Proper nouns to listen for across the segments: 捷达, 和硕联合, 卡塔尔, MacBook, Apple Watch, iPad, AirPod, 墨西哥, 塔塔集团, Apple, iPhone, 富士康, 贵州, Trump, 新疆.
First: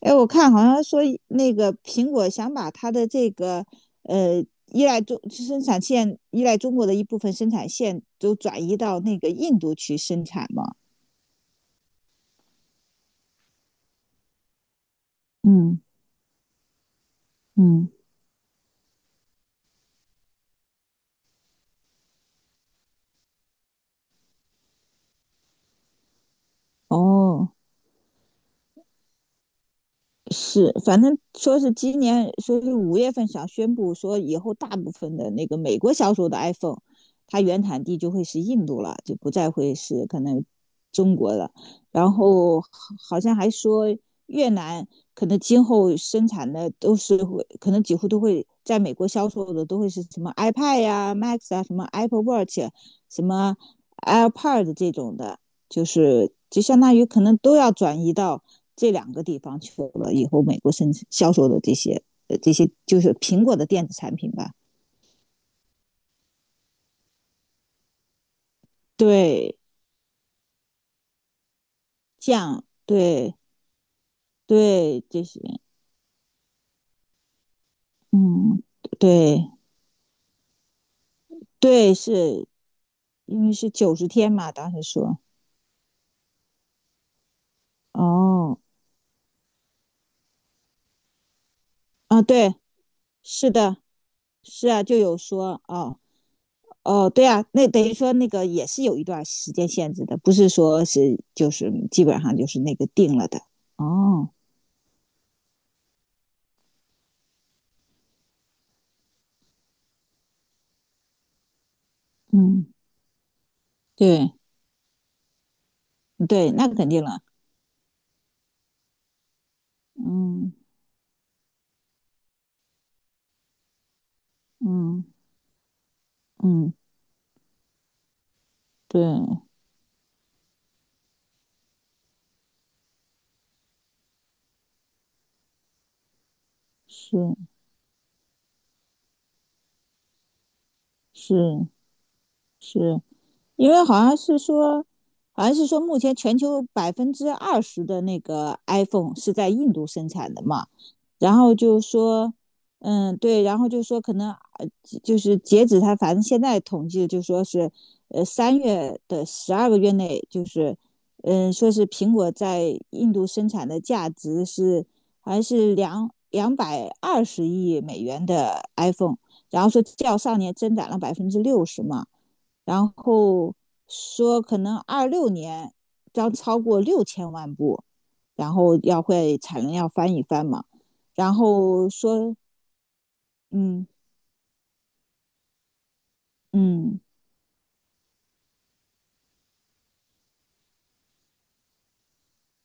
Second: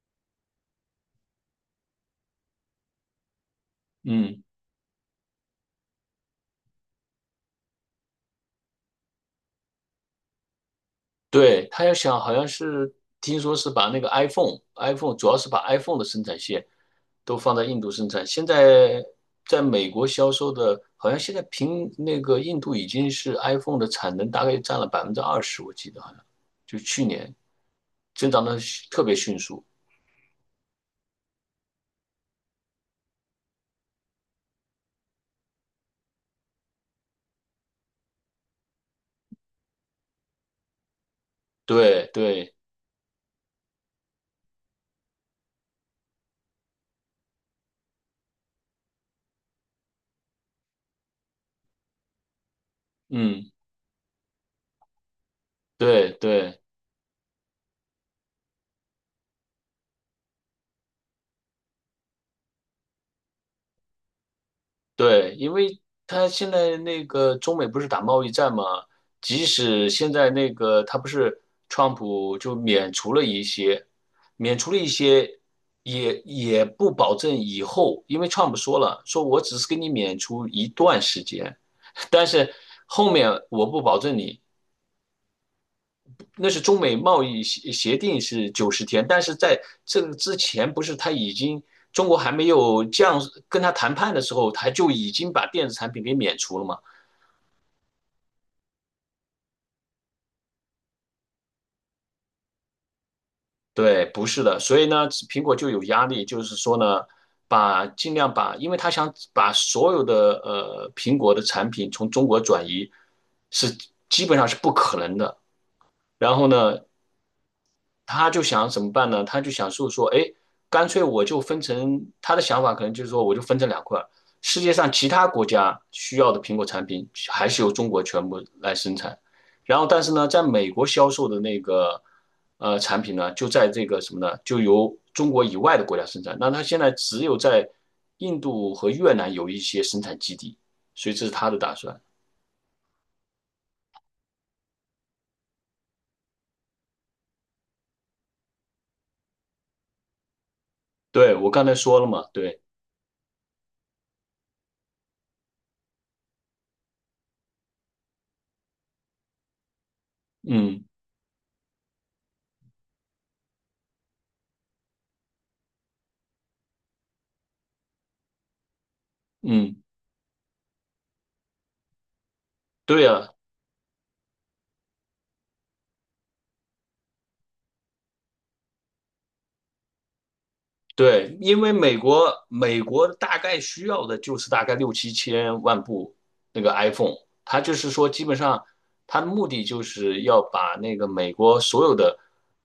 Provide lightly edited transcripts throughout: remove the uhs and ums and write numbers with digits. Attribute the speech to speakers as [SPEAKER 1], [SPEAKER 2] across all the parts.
[SPEAKER 1] 哎，我看好像说那个苹果想把它的这个
[SPEAKER 2] 嗯，
[SPEAKER 1] 依赖中国的一部分生产线都转移到那个印度去生产嘛。
[SPEAKER 2] 对，他要想，好像是听说是把那个 iPhone 主要是把
[SPEAKER 1] 嗯
[SPEAKER 2] iPhone 的生产线都放在印
[SPEAKER 1] 嗯，
[SPEAKER 2] 度生产。现在在美国销售的，好像现在平那个印度已经是 iPhone 的产能大概占了20%，我记得好像就去年
[SPEAKER 1] 哦，
[SPEAKER 2] 增长的特别迅速。
[SPEAKER 1] 是，反正说是今年说是5月份想宣布说以后大部分的那个美国销售的 iPhone，它原产地就会是印度了，就不再会是可能中国了。
[SPEAKER 2] 对
[SPEAKER 1] 然
[SPEAKER 2] 对，
[SPEAKER 1] 后好像还说越南可能今后生产的都是会，可能几乎都会在美国销售的都会是什么 iPad 呀、Max 啊、什么 Apple Watch、什
[SPEAKER 2] 嗯，
[SPEAKER 1] 么 AirPod 这种的，就
[SPEAKER 2] 对
[SPEAKER 1] 是
[SPEAKER 2] 对。
[SPEAKER 1] 就相当于可能都要转移到。这两个地方去了以后，美国生产销售的这些这些就是苹果的电子产品吧，
[SPEAKER 2] 对，因为他现在那个中美不是打贸易战嘛，即
[SPEAKER 1] 对
[SPEAKER 2] 使现在那个他不是川普就
[SPEAKER 1] 酱，
[SPEAKER 2] 免除了
[SPEAKER 1] 对
[SPEAKER 2] 一些，免除了一
[SPEAKER 1] 对这
[SPEAKER 2] 些，
[SPEAKER 1] 些，
[SPEAKER 2] 也不保证以后，因为川普
[SPEAKER 1] 嗯，
[SPEAKER 2] 说了，说我
[SPEAKER 1] 对
[SPEAKER 2] 只是给你免除一段时间，
[SPEAKER 1] 对
[SPEAKER 2] 但
[SPEAKER 1] 是
[SPEAKER 2] 是后面
[SPEAKER 1] 因为
[SPEAKER 2] 我
[SPEAKER 1] 是
[SPEAKER 2] 不
[SPEAKER 1] 九
[SPEAKER 2] 保
[SPEAKER 1] 十
[SPEAKER 2] 证
[SPEAKER 1] 天
[SPEAKER 2] 你。
[SPEAKER 1] 嘛，当时说
[SPEAKER 2] 那是中美贸易协定是
[SPEAKER 1] 哦
[SPEAKER 2] 90天，但是在这个之前，不是他已经中国
[SPEAKER 1] 啊
[SPEAKER 2] 还没
[SPEAKER 1] 对
[SPEAKER 2] 有降
[SPEAKER 1] 是
[SPEAKER 2] 跟他
[SPEAKER 1] 的
[SPEAKER 2] 谈判的时候，
[SPEAKER 1] 是
[SPEAKER 2] 他
[SPEAKER 1] 啊
[SPEAKER 2] 就
[SPEAKER 1] 就
[SPEAKER 2] 已
[SPEAKER 1] 有
[SPEAKER 2] 经把
[SPEAKER 1] 说
[SPEAKER 2] 电子产
[SPEAKER 1] 哦
[SPEAKER 2] 品给免除了吗？
[SPEAKER 1] 哦对啊，那等于说那个也是有一段时间限制的，不是说是就是基本上就是那个定了的
[SPEAKER 2] 对，不
[SPEAKER 1] 哦，
[SPEAKER 2] 是的，所以呢，苹果就有压力，就是说呢，尽量把，因为他想把所有的苹果的产品从中国转
[SPEAKER 1] 嗯
[SPEAKER 2] 移，是基
[SPEAKER 1] 对
[SPEAKER 2] 本上是不可能的。然后
[SPEAKER 1] 对那
[SPEAKER 2] 呢，
[SPEAKER 1] 肯定了，
[SPEAKER 2] 他就想怎么办呢？他就想说，哎，
[SPEAKER 1] 嗯。
[SPEAKER 2] 干脆我就分成他的想法，可能就是说我就分成两块，世界上
[SPEAKER 1] 嗯
[SPEAKER 2] 其他国家需要的苹果
[SPEAKER 1] 嗯，
[SPEAKER 2] 产品还是由中国全部来生产，
[SPEAKER 1] 对，
[SPEAKER 2] 然后但是呢，在美国销售的那个产品呢，就在这个什么呢，就由中国以外的国家生产。那他现在只有
[SPEAKER 1] 是
[SPEAKER 2] 在印度和越南有一些生产基地，所以这是他的
[SPEAKER 1] 是
[SPEAKER 2] 打算。
[SPEAKER 1] 是，因为好像是说，好像是说，目前全球20%的那个 iPhone 是在印度生产的嘛。然
[SPEAKER 2] 对，我
[SPEAKER 1] 后
[SPEAKER 2] 刚才
[SPEAKER 1] 就
[SPEAKER 2] 说了嘛，
[SPEAKER 1] 说，
[SPEAKER 2] 对，
[SPEAKER 1] 嗯，对，然后就说可能呃就是截止他，反正现在统计就说是，3月的12个月内，就是，
[SPEAKER 2] 嗯
[SPEAKER 1] 嗯，说是苹果在印度生产的价值是好像是两百二十亿美元的 iPhone，然后
[SPEAKER 2] 嗯，
[SPEAKER 1] 说较上年增长了60%嘛，然
[SPEAKER 2] 对呀，
[SPEAKER 1] 后说可能26年将超过6000万部。然后要会产能要翻一翻嘛。然
[SPEAKER 2] 对，因为
[SPEAKER 1] 后
[SPEAKER 2] 美国
[SPEAKER 1] 说，
[SPEAKER 2] 美国大概
[SPEAKER 1] 嗯
[SPEAKER 2] 需要的就是大概六七千万部那个
[SPEAKER 1] 嗯
[SPEAKER 2] iPhone,它就是说基本上它的目的就是要把那个美国所有的，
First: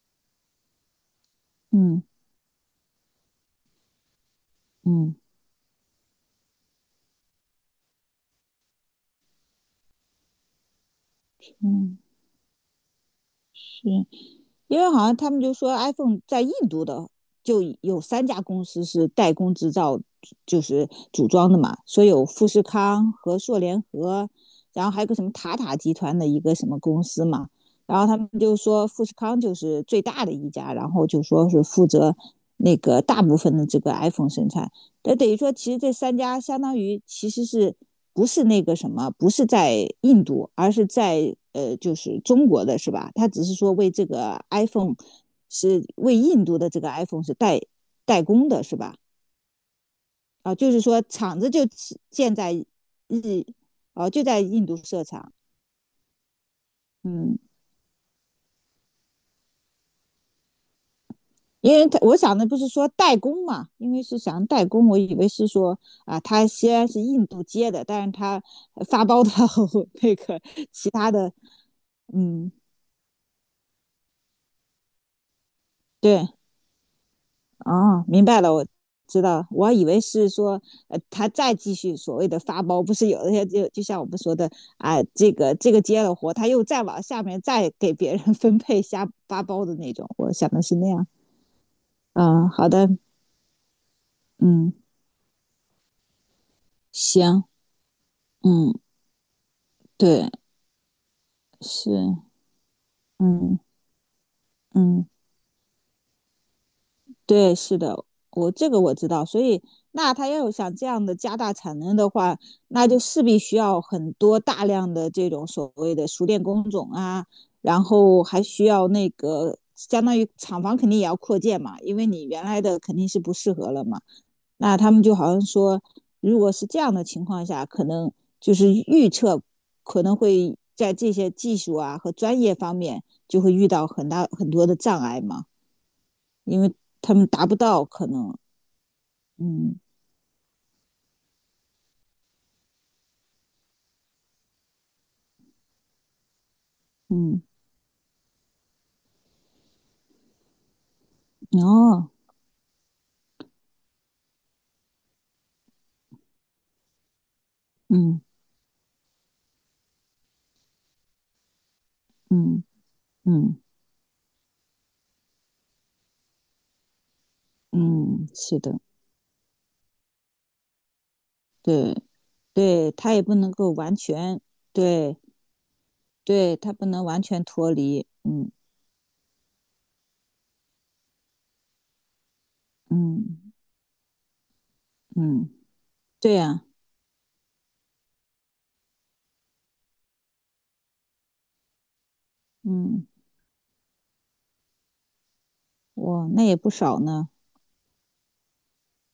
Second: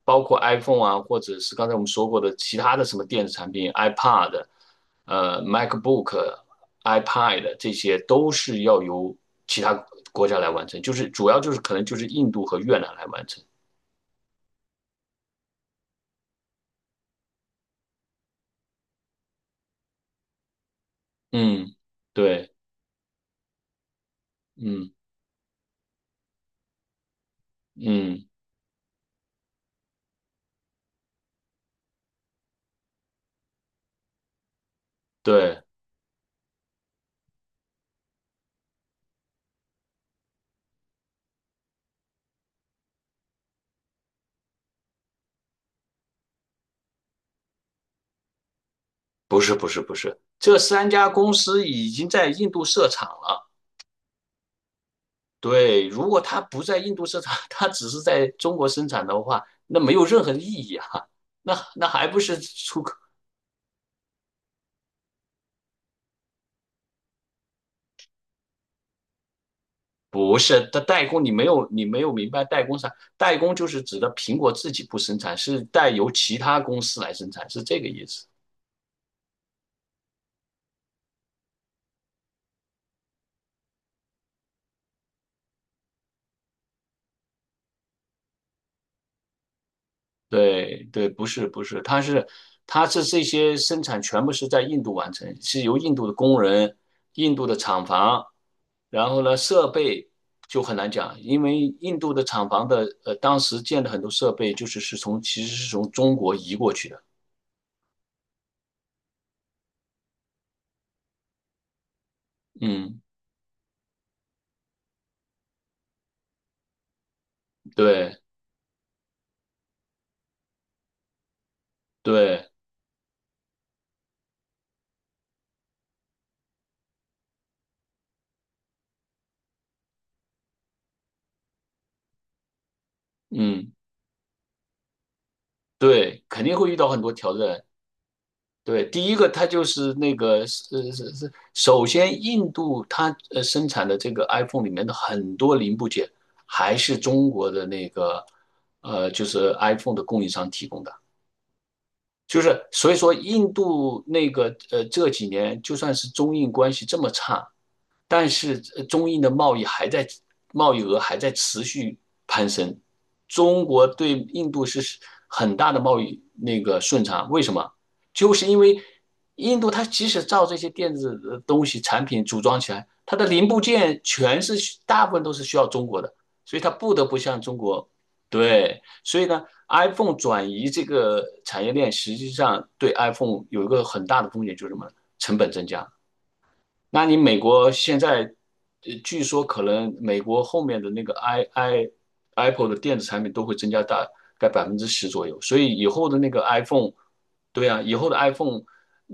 [SPEAKER 2] 包括 iPhone 啊，或者是刚才我们
[SPEAKER 1] 嗯
[SPEAKER 2] 说过的其他的什么电子产品，iPad、
[SPEAKER 1] 嗯
[SPEAKER 2] MacBook、iPad 这些都是要由其他国家来完成，就是主要就是可能就
[SPEAKER 1] 嗯，
[SPEAKER 2] 是印度和越南来完成。
[SPEAKER 1] 是因为好像他们就说 iPhone 在印度的就有三家公司是代工制造，就是组装的
[SPEAKER 2] 嗯，
[SPEAKER 1] 嘛，说有富
[SPEAKER 2] 对，
[SPEAKER 1] 士康、和硕联合，然后
[SPEAKER 2] 嗯
[SPEAKER 1] 还有个什么塔塔集团的一个什么公司嘛。然后他
[SPEAKER 2] 嗯
[SPEAKER 1] 们就说富士康就是最大的一家，然后就说是负责那个大部分的这个 iPhone 生产。那等于说，
[SPEAKER 2] 对。
[SPEAKER 1] 其实这三家相当于其实是不是那个什么，不是在印度，而是在就是中国的是吧？他只是说为这个 iPhone 是为印度的这个 iPhone 是代工的是吧？
[SPEAKER 2] 不是不是不是，
[SPEAKER 1] 啊，
[SPEAKER 2] 这
[SPEAKER 1] 就是
[SPEAKER 2] 三
[SPEAKER 1] 说
[SPEAKER 2] 家公
[SPEAKER 1] 厂子就
[SPEAKER 2] 司已经在
[SPEAKER 1] 建
[SPEAKER 2] 印
[SPEAKER 1] 在
[SPEAKER 2] 度设厂
[SPEAKER 1] 日，
[SPEAKER 2] 了。
[SPEAKER 1] 啊，就在印度设厂，
[SPEAKER 2] 对，如果它不在印度设厂，
[SPEAKER 1] 嗯。
[SPEAKER 2] 它只是在中国生产的话，那没有任何意义啊。那
[SPEAKER 1] 因为
[SPEAKER 2] 那
[SPEAKER 1] 他
[SPEAKER 2] 还
[SPEAKER 1] 我
[SPEAKER 2] 不
[SPEAKER 1] 想
[SPEAKER 2] 是
[SPEAKER 1] 的不是
[SPEAKER 2] 出
[SPEAKER 1] 说
[SPEAKER 2] 口？
[SPEAKER 1] 代工嘛，因为是想代工，我以为是说啊，他虽然是印度接的，但是他发包到 那
[SPEAKER 2] 不
[SPEAKER 1] 个
[SPEAKER 2] 是，它
[SPEAKER 1] 其
[SPEAKER 2] 代
[SPEAKER 1] 他
[SPEAKER 2] 工
[SPEAKER 1] 的
[SPEAKER 2] 你没有明白
[SPEAKER 1] 嗯，
[SPEAKER 2] 代工啥？代工就是指的苹果自己不生产，是代由
[SPEAKER 1] 对，
[SPEAKER 2] 其他公司来生产，是这个
[SPEAKER 1] 哦，
[SPEAKER 2] 意
[SPEAKER 1] 明
[SPEAKER 2] 思。
[SPEAKER 1] 白了，我知道，我还以为是说，他再继续所谓的发包，不是有一些就像我们说的啊，这个接了活，他又再往下面再给别人 分配下发包的那种，我想的是
[SPEAKER 2] 对
[SPEAKER 1] 那样。
[SPEAKER 2] 对，不是不是，它是
[SPEAKER 1] 嗯，好的，
[SPEAKER 2] 它是这些生产全部是在
[SPEAKER 1] 嗯，
[SPEAKER 2] 印度完成，是由印度的工人、印
[SPEAKER 1] 行，
[SPEAKER 2] 度的厂房，
[SPEAKER 1] 嗯，
[SPEAKER 2] 然后呢设备
[SPEAKER 1] 对，
[SPEAKER 2] 就很难讲，因为
[SPEAKER 1] 是，
[SPEAKER 2] 印度的厂房的当
[SPEAKER 1] 嗯
[SPEAKER 2] 时建的很多设备就是是
[SPEAKER 1] 嗯。
[SPEAKER 2] 从其实是从中国移过去的，
[SPEAKER 1] 对，是的，我这个我知道，所以那他要有想这样的加大产能的话，那就
[SPEAKER 2] 嗯，
[SPEAKER 1] 势必需要很多大量的这种所谓的熟练工种啊，然
[SPEAKER 2] 对
[SPEAKER 1] 后还需要那个相当于厂房肯定也要扩建嘛，因为你原
[SPEAKER 2] 对，
[SPEAKER 1] 来的肯定是不适合了嘛。那他们就好像说，如果是这样的情况下，可能就是预测可能会在这些技术啊和专业方面就会遇
[SPEAKER 2] 嗯
[SPEAKER 1] 到很大很多的障碍嘛。
[SPEAKER 2] 对，肯定
[SPEAKER 1] 因
[SPEAKER 2] 会
[SPEAKER 1] 为
[SPEAKER 2] 遇到很多
[SPEAKER 1] 他们
[SPEAKER 2] 挑
[SPEAKER 1] 达不
[SPEAKER 2] 战，
[SPEAKER 1] 到可能，
[SPEAKER 2] 对，第一个它就
[SPEAKER 1] 嗯
[SPEAKER 2] 是那个是是是，首先印度它生产的这个 iPhone 里面的很多零部件还是中
[SPEAKER 1] 嗯，
[SPEAKER 2] 国的那个就是 iPhone 的供应商提供的，
[SPEAKER 1] 哦，
[SPEAKER 2] 就是所以说，印度那个这几年就算是中印关系这么差，
[SPEAKER 1] 嗯
[SPEAKER 2] 但是中印的贸易额还在持续攀
[SPEAKER 1] 嗯
[SPEAKER 2] 升。
[SPEAKER 1] 嗯
[SPEAKER 2] 中国对印度是很大的贸易那个顺差，为什么？
[SPEAKER 1] 嗯，
[SPEAKER 2] 就是因
[SPEAKER 1] 是的，
[SPEAKER 2] 为印度它即使造这些电子的东西
[SPEAKER 1] 对
[SPEAKER 2] 产品组装起来，
[SPEAKER 1] 对，他
[SPEAKER 2] 它
[SPEAKER 1] 也
[SPEAKER 2] 的
[SPEAKER 1] 不
[SPEAKER 2] 零
[SPEAKER 1] 能
[SPEAKER 2] 部
[SPEAKER 1] 够完
[SPEAKER 2] 件
[SPEAKER 1] 全，
[SPEAKER 2] 大部
[SPEAKER 1] 对
[SPEAKER 2] 分都是需要中国的，
[SPEAKER 1] 对，
[SPEAKER 2] 所以它
[SPEAKER 1] 他不
[SPEAKER 2] 不
[SPEAKER 1] 能
[SPEAKER 2] 得不
[SPEAKER 1] 完
[SPEAKER 2] 向
[SPEAKER 1] 全
[SPEAKER 2] 中
[SPEAKER 1] 脱
[SPEAKER 2] 国
[SPEAKER 1] 离，嗯
[SPEAKER 2] 对。所以呢，iPhone 转移这个产业链，实际上对 iPhone
[SPEAKER 1] 嗯
[SPEAKER 2] 有一个很大的风险，就是什么？成
[SPEAKER 1] 嗯，
[SPEAKER 2] 本增加。
[SPEAKER 1] 对呀、
[SPEAKER 2] 那你美国现在，据说可能美国后面的那个 Apple 的电子
[SPEAKER 1] 嗯，
[SPEAKER 2] 产品都会增加大概10%左右，所以以后的
[SPEAKER 1] 哇，
[SPEAKER 2] 那个
[SPEAKER 1] 那也不
[SPEAKER 2] iPhone,
[SPEAKER 1] 少呢，
[SPEAKER 2] 对啊，以后的 iPhone,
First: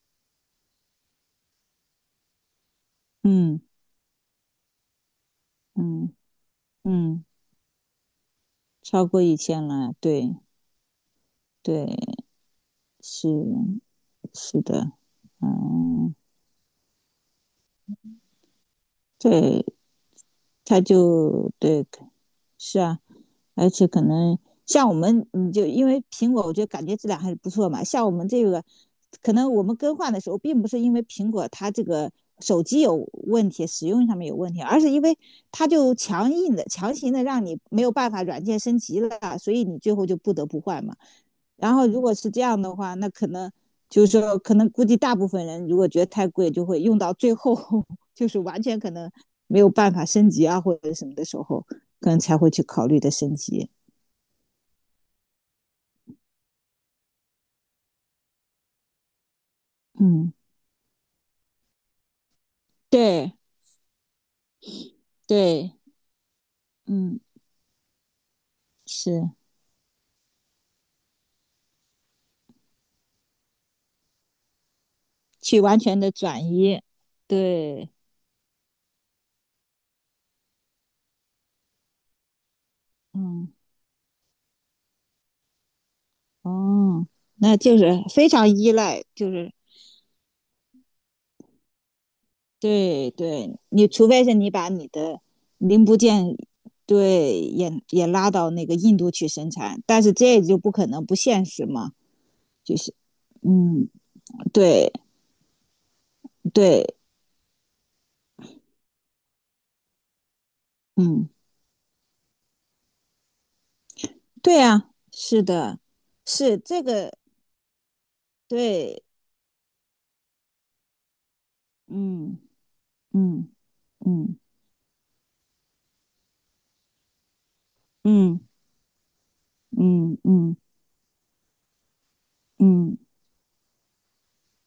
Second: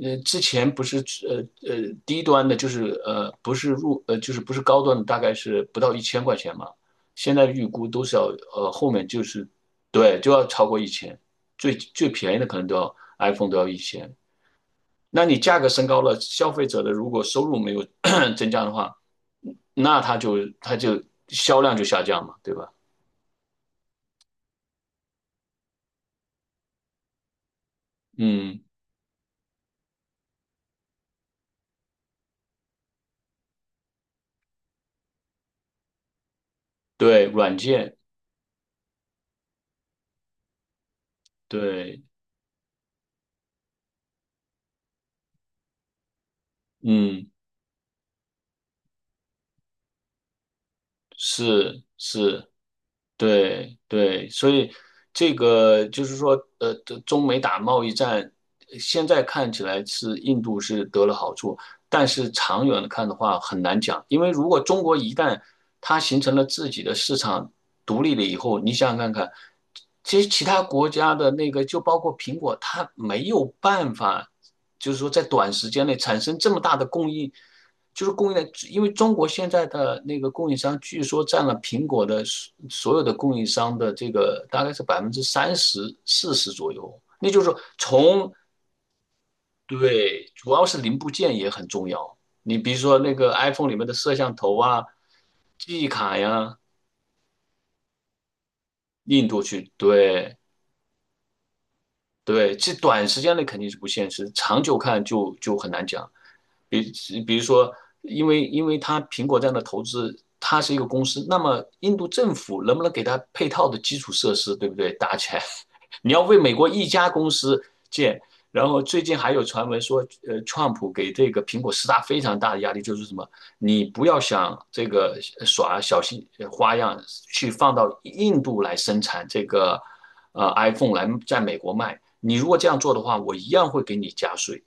[SPEAKER 2] 之前不是呃呃低端的，就是不
[SPEAKER 1] 嗯
[SPEAKER 2] 是就是不是高端的，大概是不到一
[SPEAKER 1] 嗯
[SPEAKER 2] 千块钱嘛，
[SPEAKER 1] 嗯，
[SPEAKER 2] 现在预估都是要后
[SPEAKER 1] 超
[SPEAKER 2] 面
[SPEAKER 1] 过
[SPEAKER 2] 就
[SPEAKER 1] 一
[SPEAKER 2] 是
[SPEAKER 1] 千了，
[SPEAKER 2] 对就
[SPEAKER 1] 对
[SPEAKER 2] 要超过一千，最
[SPEAKER 1] 对，
[SPEAKER 2] 最便宜的可能都要
[SPEAKER 1] 是
[SPEAKER 2] iPhone 都要1000，
[SPEAKER 1] 是的，
[SPEAKER 2] 那你价格升高
[SPEAKER 1] 嗯，
[SPEAKER 2] 了，消费者的如果收入没有 增加的话，
[SPEAKER 1] 对，
[SPEAKER 2] 那它就它
[SPEAKER 1] 他
[SPEAKER 2] 就
[SPEAKER 1] 就
[SPEAKER 2] 销量就
[SPEAKER 1] 对，
[SPEAKER 2] 下降嘛，对吧？
[SPEAKER 1] 是啊，而且可能像我们，你就因为苹果，我觉得感觉质量还是不错嘛。像我们这
[SPEAKER 2] 嗯，
[SPEAKER 1] 个，可能我们更换的时候，并不是因为苹果它这个手机有问题，使用上面有问题，而是因为它就强硬的、强行的
[SPEAKER 2] 对，
[SPEAKER 1] 让
[SPEAKER 2] 软
[SPEAKER 1] 你没有
[SPEAKER 2] 件，
[SPEAKER 1] 办法软件升级了，所以你最后就不得不换嘛。然后如
[SPEAKER 2] 对，
[SPEAKER 1] 果是这样的话，那可能就是说，可能估计大部分人如果觉得太贵，就会用到
[SPEAKER 2] 嗯，
[SPEAKER 1] 最后，就是完全可能没有办法升级啊，或者什么的时候，
[SPEAKER 2] 是
[SPEAKER 1] 可能才
[SPEAKER 2] 是。
[SPEAKER 1] 会去考虑的升级。
[SPEAKER 2] 对对，所以这个就是说，中美打贸易战，现在看起来是
[SPEAKER 1] 嗯，
[SPEAKER 2] 印度是得了好处，但是长远看的
[SPEAKER 1] 对
[SPEAKER 2] 话很难讲，因为如果中国一旦
[SPEAKER 1] 对，
[SPEAKER 2] 它形成了自己的市
[SPEAKER 1] 嗯，
[SPEAKER 2] 场独立了以后，你想想看
[SPEAKER 1] 是
[SPEAKER 2] 看，其实其他国家的那个就包括苹果，它没有办法。就是说在短
[SPEAKER 1] 去
[SPEAKER 2] 时
[SPEAKER 1] 完
[SPEAKER 2] 间内
[SPEAKER 1] 全的
[SPEAKER 2] 产生这
[SPEAKER 1] 转
[SPEAKER 2] 么大
[SPEAKER 1] 移，
[SPEAKER 2] 的供应，
[SPEAKER 1] 对，
[SPEAKER 2] 就是供应链，因为中国现在的那个供应商据说占了苹果的所有的供应
[SPEAKER 1] 嗯，
[SPEAKER 2] 商的这个大概是30%、40%左右，
[SPEAKER 1] 哦，
[SPEAKER 2] 那就是
[SPEAKER 1] 那
[SPEAKER 2] 说
[SPEAKER 1] 就是非
[SPEAKER 2] 从
[SPEAKER 1] 常依赖，就是
[SPEAKER 2] 对，主要是零部件也很重要。你比如说
[SPEAKER 1] 对
[SPEAKER 2] 那个
[SPEAKER 1] 对，
[SPEAKER 2] iPhone 里面
[SPEAKER 1] 你
[SPEAKER 2] 的
[SPEAKER 1] 除
[SPEAKER 2] 摄
[SPEAKER 1] 非是
[SPEAKER 2] 像
[SPEAKER 1] 你
[SPEAKER 2] 头
[SPEAKER 1] 把
[SPEAKER 2] 啊、
[SPEAKER 1] 你的
[SPEAKER 2] 记
[SPEAKER 1] 零
[SPEAKER 2] 忆
[SPEAKER 1] 部
[SPEAKER 2] 卡
[SPEAKER 1] 件，
[SPEAKER 2] 呀，
[SPEAKER 1] 对，也拉到那个印度去
[SPEAKER 2] 印度
[SPEAKER 1] 生
[SPEAKER 2] 去，
[SPEAKER 1] 产，但是
[SPEAKER 2] 对
[SPEAKER 1] 这就不可能不现实嘛，
[SPEAKER 2] 对，这
[SPEAKER 1] 就是
[SPEAKER 2] 短时间内肯定是不
[SPEAKER 1] 嗯，
[SPEAKER 2] 现实，长久
[SPEAKER 1] 对
[SPEAKER 2] 看就很难讲。
[SPEAKER 1] 对，
[SPEAKER 2] 比比如说，因为它苹果这样的投资，它是一个公司，
[SPEAKER 1] 嗯，
[SPEAKER 2] 那么印度政府能不能给它配套的基础设施，
[SPEAKER 1] 对
[SPEAKER 2] 对不
[SPEAKER 1] 啊，
[SPEAKER 2] 对？搭起来，
[SPEAKER 1] 是的，
[SPEAKER 2] 你要为美
[SPEAKER 1] 是
[SPEAKER 2] 国
[SPEAKER 1] 这
[SPEAKER 2] 一家
[SPEAKER 1] 个，
[SPEAKER 2] 公司建。然后最
[SPEAKER 1] 对，
[SPEAKER 2] 近还有传闻说，川普给这个苹果施加非常
[SPEAKER 1] 嗯
[SPEAKER 2] 大的压力，就是什么，
[SPEAKER 1] 嗯
[SPEAKER 2] 你不要
[SPEAKER 1] 嗯嗯。
[SPEAKER 2] 想这个耍小心花样去放到
[SPEAKER 1] 嗯
[SPEAKER 2] 印度来生产这个，
[SPEAKER 1] 嗯嗯
[SPEAKER 2] iPhone 来在美国卖。你如果这样做
[SPEAKER 1] 嗯
[SPEAKER 2] 的话，我一样会给你加税。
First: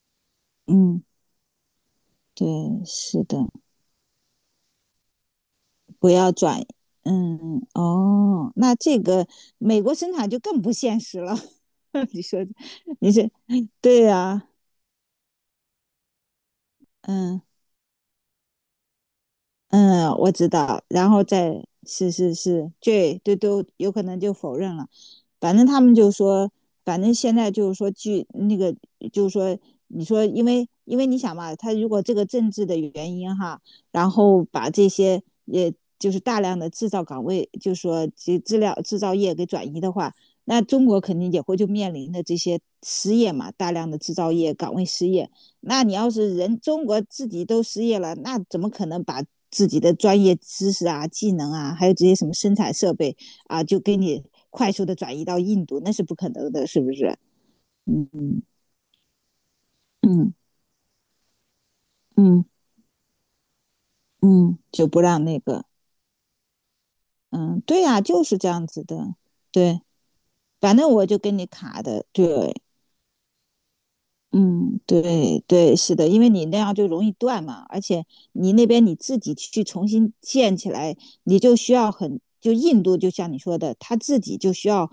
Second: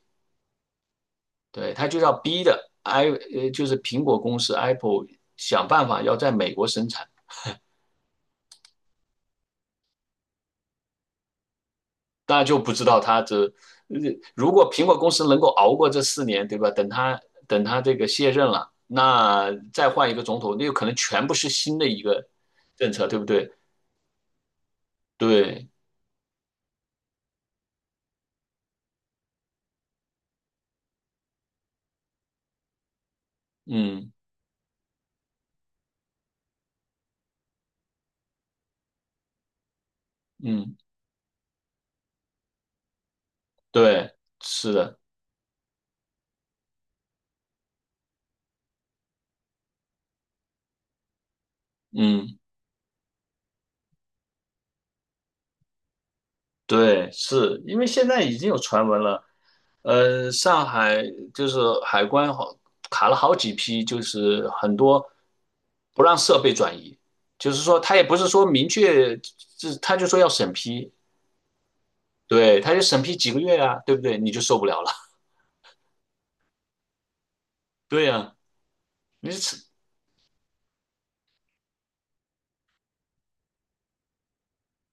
[SPEAKER 1] 嗯，
[SPEAKER 2] 对，他就要逼的
[SPEAKER 1] 对，是的，
[SPEAKER 2] 就是苹果公司 Apple 想办法
[SPEAKER 1] 不
[SPEAKER 2] 要在
[SPEAKER 1] 要
[SPEAKER 2] 美
[SPEAKER 1] 转，
[SPEAKER 2] 国生产，
[SPEAKER 1] 嗯，哦，那这个美国生产就更不现实了。你说，
[SPEAKER 2] 那就不知道
[SPEAKER 1] 你
[SPEAKER 2] 他
[SPEAKER 1] 这，
[SPEAKER 2] 这，呃
[SPEAKER 1] 对呀、
[SPEAKER 2] 如果苹果公司能够熬过这4年，对吧？等他
[SPEAKER 1] 嗯。
[SPEAKER 2] 等他这个卸任了，那再
[SPEAKER 1] 嗯，
[SPEAKER 2] 换一个
[SPEAKER 1] 我
[SPEAKER 2] 总
[SPEAKER 1] 知
[SPEAKER 2] 统，那有
[SPEAKER 1] 道，
[SPEAKER 2] 可能
[SPEAKER 1] 然后
[SPEAKER 2] 全部是
[SPEAKER 1] 再
[SPEAKER 2] 新的一
[SPEAKER 1] 是
[SPEAKER 2] 个
[SPEAKER 1] 是是，
[SPEAKER 2] 政策，
[SPEAKER 1] 这
[SPEAKER 2] 对不
[SPEAKER 1] 这
[SPEAKER 2] 对？
[SPEAKER 1] 都有可能就否认了。反正
[SPEAKER 2] 对，
[SPEAKER 1] 他们就说，反正现在就是说，据那个就是说，你说因为你想嘛，他如果这个政治的原因哈，然
[SPEAKER 2] 嗯
[SPEAKER 1] 后把这些也就是大量的制造岗位，就是说这资料制造业给转移的话，那
[SPEAKER 2] 嗯，
[SPEAKER 1] 中国肯定也会就面临的这些失业嘛，大量的制
[SPEAKER 2] 对，
[SPEAKER 1] 造业
[SPEAKER 2] 是
[SPEAKER 1] 岗位
[SPEAKER 2] 的，
[SPEAKER 1] 失业。那你要是人中国自己都失业了，那怎么可能把自己的专业知识啊、技能啊，还有这些什么
[SPEAKER 2] 嗯，
[SPEAKER 1] 生产设备啊，就给你快速的转移到印度，那是不可能的，是不
[SPEAKER 2] 对，
[SPEAKER 1] 是？
[SPEAKER 2] 是因为现在已
[SPEAKER 1] 嗯
[SPEAKER 2] 经有传闻了。
[SPEAKER 1] 嗯
[SPEAKER 2] 上海就是海关
[SPEAKER 1] 嗯嗯
[SPEAKER 2] 卡了好几批，就是
[SPEAKER 1] 嗯，
[SPEAKER 2] 很
[SPEAKER 1] 就不
[SPEAKER 2] 多
[SPEAKER 1] 让那个，
[SPEAKER 2] 不让设备转移，就
[SPEAKER 1] 嗯，
[SPEAKER 2] 是说
[SPEAKER 1] 对呀、
[SPEAKER 2] 他
[SPEAKER 1] 啊
[SPEAKER 2] 也不
[SPEAKER 1] 就
[SPEAKER 2] 是
[SPEAKER 1] 是
[SPEAKER 2] 说
[SPEAKER 1] 这样
[SPEAKER 2] 明
[SPEAKER 1] 子的，
[SPEAKER 2] 确，这
[SPEAKER 1] 对，
[SPEAKER 2] 他就说要审
[SPEAKER 1] 反正
[SPEAKER 2] 批，
[SPEAKER 1] 我就跟你卡的，对，
[SPEAKER 2] 对，他就审批几个月啊，对不对？你就受不
[SPEAKER 1] 嗯，
[SPEAKER 2] 了了，
[SPEAKER 1] 对对，是的，因为你那样就容易断嘛，而 且
[SPEAKER 2] 对呀、
[SPEAKER 1] 你那边你自
[SPEAKER 2] 你
[SPEAKER 1] 己去
[SPEAKER 2] 是
[SPEAKER 1] 重新建起来，你就需要很，就印度就像你说的，他自己就需要，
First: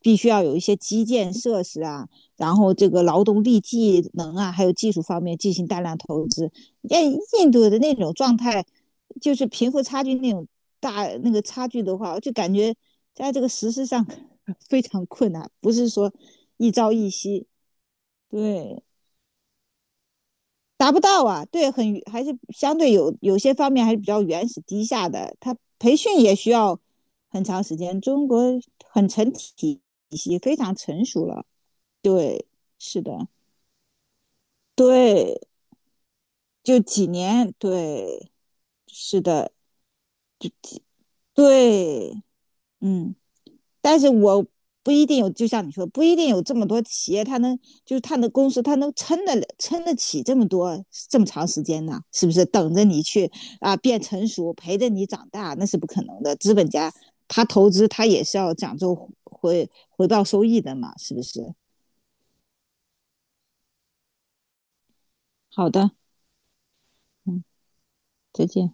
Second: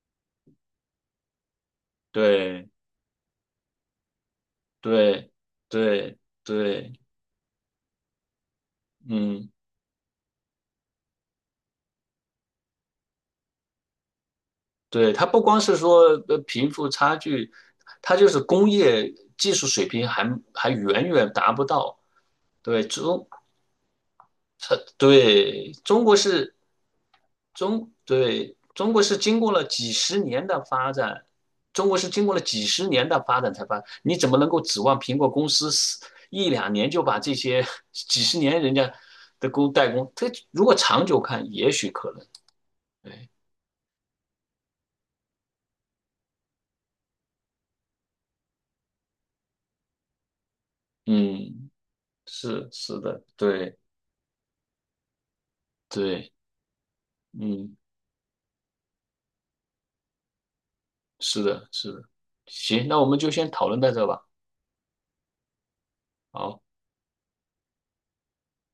[SPEAKER 1] 必须要有一些基建设施啊，然
[SPEAKER 2] 对
[SPEAKER 1] 后这个劳动力技能啊，还有技术方
[SPEAKER 2] 对
[SPEAKER 1] 面进行大量
[SPEAKER 2] 对
[SPEAKER 1] 投资。
[SPEAKER 2] 对，
[SPEAKER 1] 那印度的那种状态，就是
[SPEAKER 2] 嗯，
[SPEAKER 1] 贫富差距那种大那个差距的话，我就感觉在这个实施上 非常
[SPEAKER 2] 对，它
[SPEAKER 1] 困
[SPEAKER 2] 不
[SPEAKER 1] 难，
[SPEAKER 2] 光
[SPEAKER 1] 不
[SPEAKER 2] 是
[SPEAKER 1] 是
[SPEAKER 2] 说
[SPEAKER 1] 说一
[SPEAKER 2] 贫富
[SPEAKER 1] 朝一
[SPEAKER 2] 差
[SPEAKER 1] 夕，
[SPEAKER 2] 距，它就是工
[SPEAKER 1] 对。
[SPEAKER 2] 业技术水平还
[SPEAKER 1] 达不
[SPEAKER 2] 远
[SPEAKER 1] 到
[SPEAKER 2] 远
[SPEAKER 1] 啊，
[SPEAKER 2] 达不
[SPEAKER 1] 对，
[SPEAKER 2] 到。
[SPEAKER 1] 很还是相
[SPEAKER 2] 对
[SPEAKER 1] 对有
[SPEAKER 2] 中
[SPEAKER 1] 有些方面还是比较原始低下的。它
[SPEAKER 2] 对
[SPEAKER 1] 培
[SPEAKER 2] 中国
[SPEAKER 1] 训也需
[SPEAKER 2] 是
[SPEAKER 1] 要很长时
[SPEAKER 2] 中
[SPEAKER 1] 间，中国
[SPEAKER 2] 对中国
[SPEAKER 1] 很
[SPEAKER 2] 是
[SPEAKER 1] 成
[SPEAKER 2] 经过了
[SPEAKER 1] 体
[SPEAKER 2] 几十
[SPEAKER 1] 系
[SPEAKER 2] 年
[SPEAKER 1] 非
[SPEAKER 2] 的
[SPEAKER 1] 常
[SPEAKER 2] 发
[SPEAKER 1] 成
[SPEAKER 2] 展，
[SPEAKER 1] 熟了。
[SPEAKER 2] 中国是经过了
[SPEAKER 1] 对，
[SPEAKER 2] 几十
[SPEAKER 1] 是
[SPEAKER 2] 年的
[SPEAKER 1] 的，
[SPEAKER 2] 发展才发展，你怎么能够指望苹果
[SPEAKER 1] 对，
[SPEAKER 2] 公司一两
[SPEAKER 1] 就
[SPEAKER 2] 年就
[SPEAKER 1] 几
[SPEAKER 2] 把这
[SPEAKER 1] 年，
[SPEAKER 2] 些 几
[SPEAKER 1] 对，
[SPEAKER 2] 十年人家
[SPEAKER 1] 是
[SPEAKER 2] 的
[SPEAKER 1] 的，
[SPEAKER 2] 代工，这如果长久看，也许
[SPEAKER 1] 对，
[SPEAKER 2] 可能。
[SPEAKER 1] 嗯。
[SPEAKER 2] 对，
[SPEAKER 1] 但是我不一定有，就像你说，不一定有这么多企业，它能就是它的公司，它能撑得了撑得起这么多这么长时
[SPEAKER 2] 嗯，
[SPEAKER 1] 间呢？是不是
[SPEAKER 2] 是
[SPEAKER 1] 等着
[SPEAKER 2] 是
[SPEAKER 1] 你
[SPEAKER 2] 的，
[SPEAKER 1] 去
[SPEAKER 2] 对
[SPEAKER 1] 变成熟，陪着你长大，那是不可能
[SPEAKER 2] 对，
[SPEAKER 1] 的。资本家他投
[SPEAKER 2] 嗯，
[SPEAKER 1] 资，他也是要讲究回报收益的嘛，是不
[SPEAKER 2] 是
[SPEAKER 1] 是？
[SPEAKER 2] 的，是的。行，那我们就先讨论到这吧。
[SPEAKER 1] 好的，
[SPEAKER 2] 好。
[SPEAKER 1] 嗯，再见。